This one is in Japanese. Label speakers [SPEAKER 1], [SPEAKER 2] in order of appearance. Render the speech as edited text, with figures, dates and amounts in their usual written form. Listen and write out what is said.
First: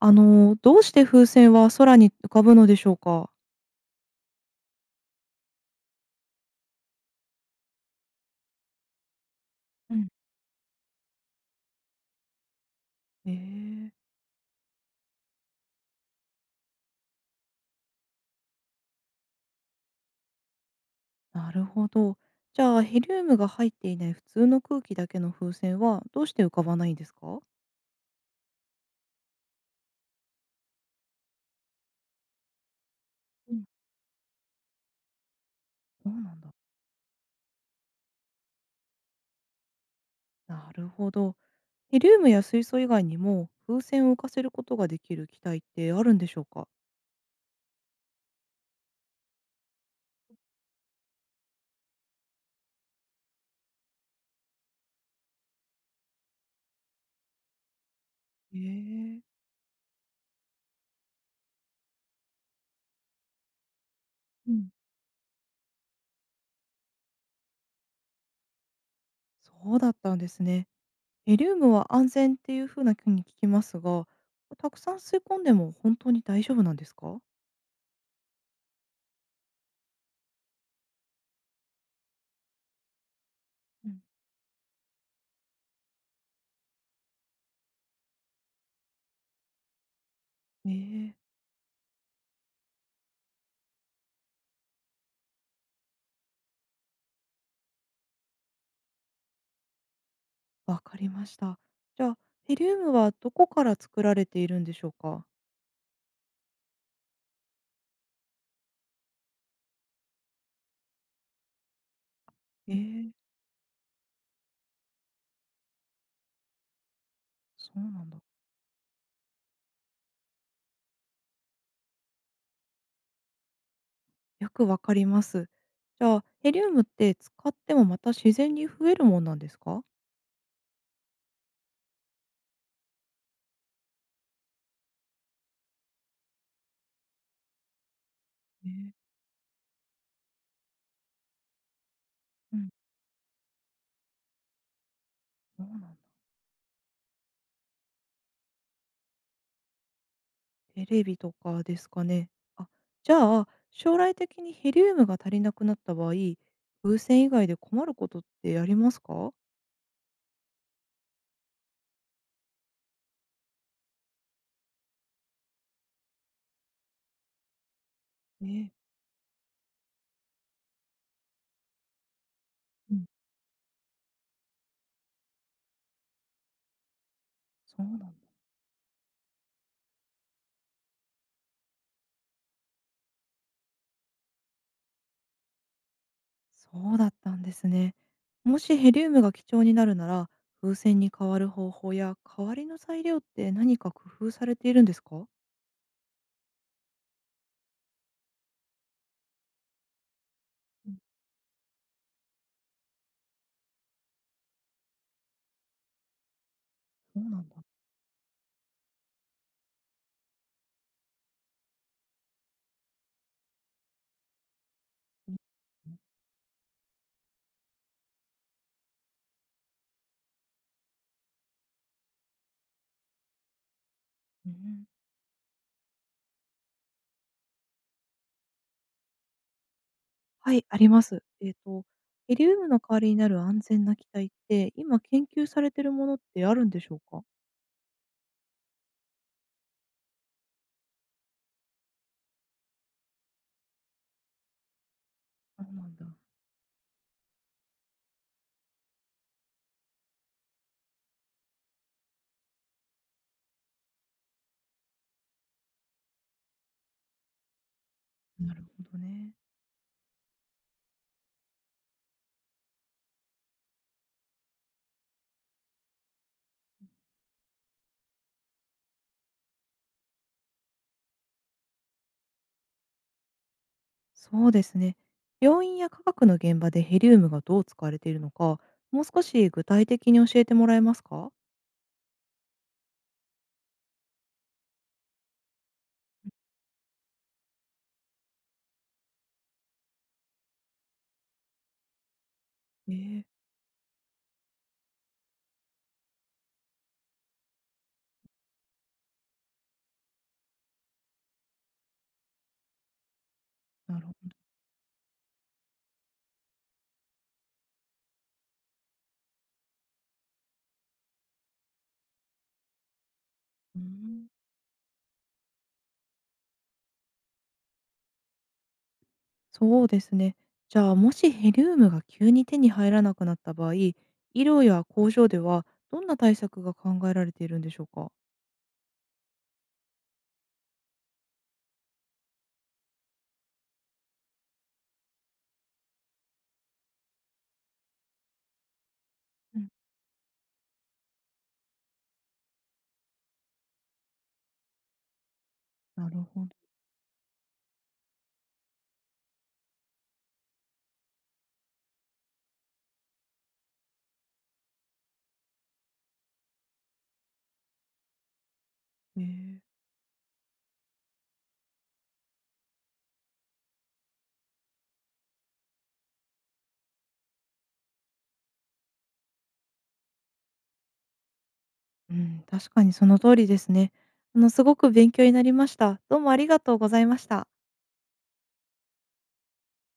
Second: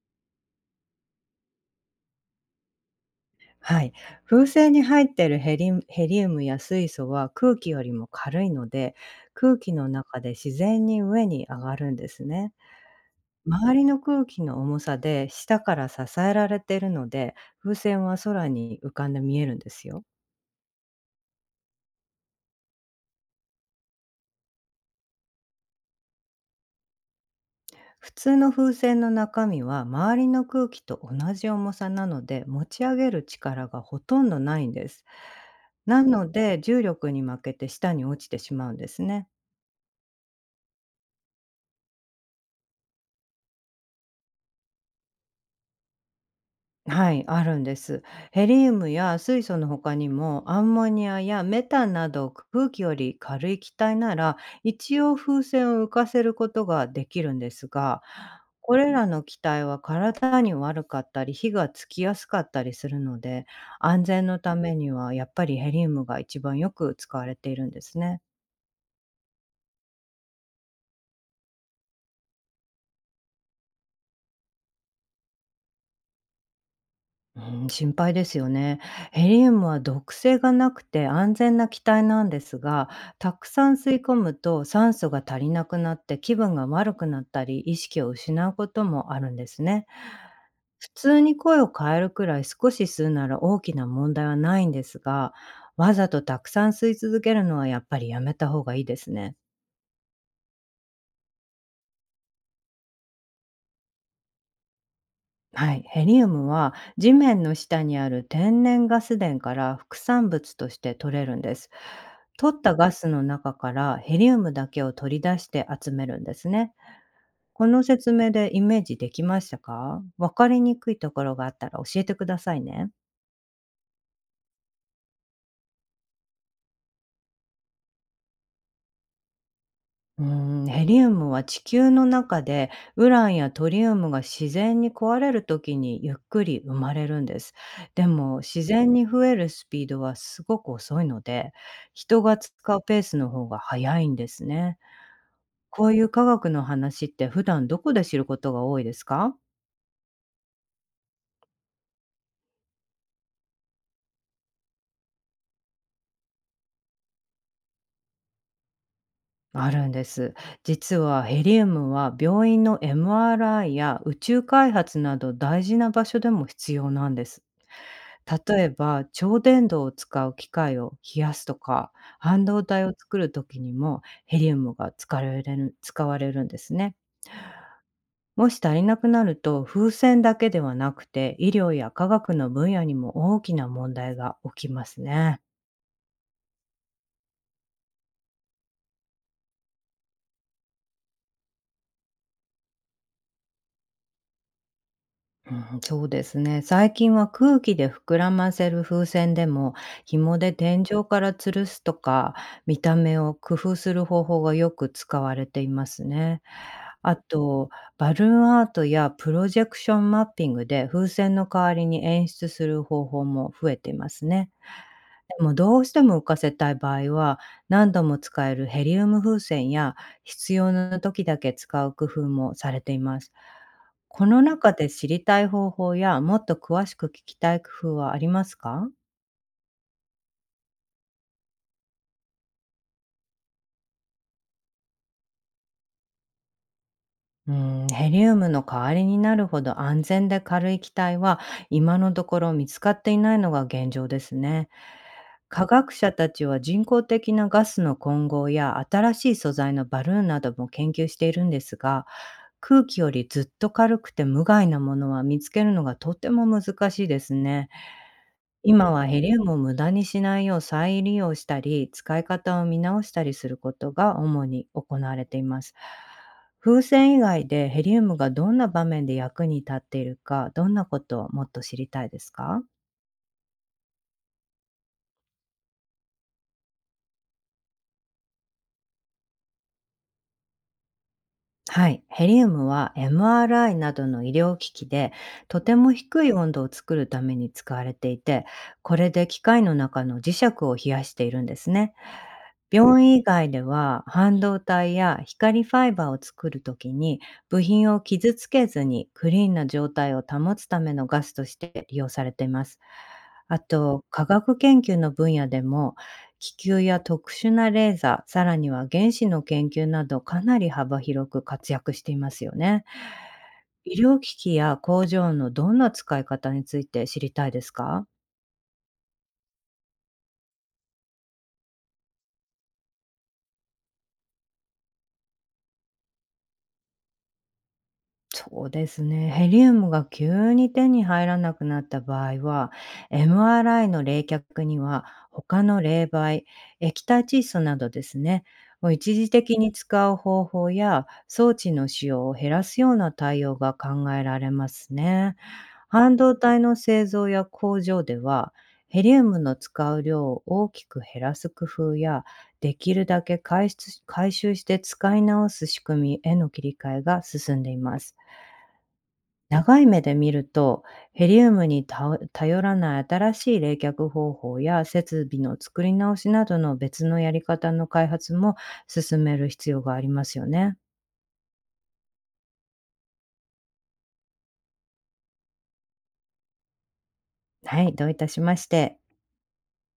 [SPEAKER 1] どうして風船は空に浮かぶのでしょうか？
[SPEAKER 2] はい。風船に入っているヘリウムや水素は空気よりも軽いので、空気の
[SPEAKER 1] うん。
[SPEAKER 2] 中で自然に上に上がるんですね。
[SPEAKER 1] え
[SPEAKER 2] 周り
[SPEAKER 1] え、
[SPEAKER 2] の空気の重さで下から支えられているので、風船は空に浮かんで見えるんですよ。
[SPEAKER 1] なるほど。じゃあ、ヘリウムが入っていない普通の空気だけの風船はどうして浮かばないんですか？
[SPEAKER 2] 普通の風船の中身は周りの空気と同じ重さなので、持ち上げる
[SPEAKER 1] うん。
[SPEAKER 2] 力がほとんどないんです。な
[SPEAKER 1] そう
[SPEAKER 2] の
[SPEAKER 1] なんだ。
[SPEAKER 2] で、重力に負けて下に落ちてしまうんですね。
[SPEAKER 1] なるほど。ヘリウムや水素以外にも、風船を浮かせることができる気体ってあるんでしょうか？
[SPEAKER 2] はい、あるんです。ヘリウムや水素の他にもアンモニアやメタンなど空気より軽い気体なら一応風船を浮かせることができるんですが、
[SPEAKER 1] へ
[SPEAKER 2] これら
[SPEAKER 1] え。
[SPEAKER 2] の気体は体に悪かったり火がつきやすかったりするので、安全の
[SPEAKER 1] う
[SPEAKER 2] た
[SPEAKER 1] ん。
[SPEAKER 2] めにはやっぱりヘリウムが一番よく使われているんですね。
[SPEAKER 1] そうだったんですね。ヘリウムは安全っていう風な風に聞きますが、たくさん吸い込んでも本当に大丈夫なんですか？
[SPEAKER 2] うん、心配ですよね。ヘリウムは毒性がなくて安全な気体なんですが、たくさん
[SPEAKER 1] うん。
[SPEAKER 2] 吸い込むと酸素が足りなくなって気分が悪くなったり、意識を失うこともあるんですね。
[SPEAKER 1] え
[SPEAKER 2] 普
[SPEAKER 1] え。
[SPEAKER 2] 通に声を変えるくらい少し吸うなら大きな問題はないんですが、わざとたくさん吸い続けるのはやっぱりやめた方がいいですね。
[SPEAKER 1] わかりました。じゃあ、ヘリウムはどこから作られているんでしょうか？
[SPEAKER 2] はい、ヘリウムは地面の下にある天然ガス田から副産物として取れるんです。取っ
[SPEAKER 1] え
[SPEAKER 2] たガス
[SPEAKER 1] え、
[SPEAKER 2] の中からヘリウムだけを取り出して集めるんですね。こ
[SPEAKER 1] そう
[SPEAKER 2] の
[SPEAKER 1] なん
[SPEAKER 2] 説
[SPEAKER 1] だ。
[SPEAKER 2] 明でイメージできましたか？わかりにくいところがあったら教えてくださいね。
[SPEAKER 1] よくわかります。じゃあ、ヘリウムって使ってもまた自然に増えるもんなんですか？
[SPEAKER 2] うん、ヘリウムは地球の中でウランやトリウムが自然に壊れる時にゆっくり生まれるんです。でも自
[SPEAKER 1] ええ。
[SPEAKER 2] 然に増えるスピードはすごく遅いので、人が使
[SPEAKER 1] うん、
[SPEAKER 2] うペースの方が早いんですね。
[SPEAKER 1] そうなん
[SPEAKER 2] こ
[SPEAKER 1] だ。
[SPEAKER 2] ういう科学の話って普段どこで知ることが多いですか？
[SPEAKER 1] テレビとかですかね。あ、じゃあ、将来的にヘリウムが足りなくなった場合、風船以外で困ることってありますか？
[SPEAKER 2] あるんです。実はヘリウムは病院の MRI や宇宙開発など大事な場所でも必要なんです。
[SPEAKER 1] え
[SPEAKER 2] 例え
[SPEAKER 1] え。
[SPEAKER 2] ば、超電導を使う機械を冷やすとか、半導体を
[SPEAKER 1] うん、
[SPEAKER 2] 作る時にもヘリウムが使われるんですね。
[SPEAKER 1] そうなんだ。
[SPEAKER 2] もし足りなくなると、風船だけではなくて、医療や科学の分野にも大きな問題が起きますね。
[SPEAKER 1] そうだったんですね。もしヘリウムが貴重になるなら、風船に変わる方法や代わりの材料って何か工夫されているんですか？
[SPEAKER 2] うん、そうですね。最近は空気で膨らませる風船でも、紐で天
[SPEAKER 1] うん、
[SPEAKER 2] 井から吊るすとか、見た目を工夫する方法がよく使われていますね。あ
[SPEAKER 1] そうなんだ。
[SPEAKER 2] と、バルーンアートやプロジェクションマッピングで風船の代わりに演出する方法も増えていますね。
[SPEAKER 1] うん
[SPEAKER 2] でもどう
[SPEAKER 1] う
[SPEAKER 2] し
[SPEAKER 1] ん。
[SPEAKER 2] ても浮かせたい場合は、何度も使えるヘリウム風船や必要な時だけ使う工夫もされています。この中で知りたい方法や、もっと詳しく聞きたい工夫はありますか？
[SPEAKER 1] はい、あります。ヘリウムの代わりになる安全な気体って、今研究されているものってあるんでしょうか？
[SPEAKER 2] うーん、ヘリウムの代わりになるほど安全で軽い気体は今のところ見つかっていないのが現状ですね。
[SPEAKER 1] そ
[SPEAKER 2] 科
[SPEAKER 1] うな
[SPEAKER 2] 学
[SPEAKER 1] んだ。
[SPEAKER 2] 者たちは人工的なガスの混合や新しい素材のバルーンなども研究しているんですが、空気よりずっと軽くて無害なものは見つけるのがとても難しいですね。
[SPEAKER 1] うなるん。ほ
[SPEAKER 2] 今
[SPEAKER 1] ど
[SPEAKER 2] はヘ
[SPEAKER 1] ね。
[SPEAKER 2] リウムを無駄にしないよう再利用したり、使い方を見直したりすることが主に行われています。風船以外でヘリウムがどんな場面で役に立っているか、どんなことをもっと知りたいですか？
[SPEAKER 1] そうですね。病院や科学の現場でヘリウムがどう使われているのか、もう少し具体的に教えてもらえますか？
[SPEAKER 2] はい、ヘリウムは MRI などの医療機器でとても低い温度を作るために使われていて、これで機械の中の磁石を冷やしているんですね。
[SPEAKER 1] え
[SPEAKER 2] 病院以
[SPEAKER 1] え、
[SPEAKER 2] 外では半導体や光ファイバーを作るときに部品を傷つけずにクリーンな状態を保つためのガスとして利用されています。あ
[SPEAKER 1] な
[SPEAKER 2] と、
[SPEAKER 1] るほ
[SPEAKER 2] 科
[SPEAKER 1] ど。
[SPEAKER 2] 学研究の分野でも気球や特殊なレーザー、さらには原子の研究などかなり幅広く活躍していますよね。
[SPEAKER 1] う
[SPEAKER 2] 医療
[SPEAKER 1] ん。
[SPEAKER 2] 機器や工場のどんな使い方について知りたいですか？
[SPEAKER 1] そうですね。じゃあもしヘリウムが急に手に入らなくなった場合、医療や工場ではどんな対策が考えられているんでしょうか？
[SPEAKER 2] そうですね。ヘリウムが急に手に入らなくなった場合は、MRI の冷却には他の冷媒、液体窒素などですね、を一時
[SPEAKER 1] う
[SPEAKER 2] 的
[SPEAKER 1] ん、
[SPEAKER 2] に使う方法や装置の使用を減らすような対応が考えられますね。
[SPEAKER 1] な
[SPEAKER 2] 半
[SPEAKER 1] る
[SPEAKER 2] 導
[SPEAKER 1] ほど。
[SPEAKER 2] 体の製造や工場では、ヘリウムの使う量を大きく減らす工夫や、できるだけ回出し回収して使い直す仕組みへの切り替えが進んでいます。
[SPEAKER 1] えー
[SPEAKER 2] 長い目で見ると、ヘリウムに頼らない新しい冷却方法や設備の作り直しなどの別のやり方の開発も進める必要がありますよね。
[SPEAKER 1] うん、確かにその通りですね。あの、すごく勉強になりました。どうもありがとうございました。
[SPEAKER 2] はい、どういたしまして。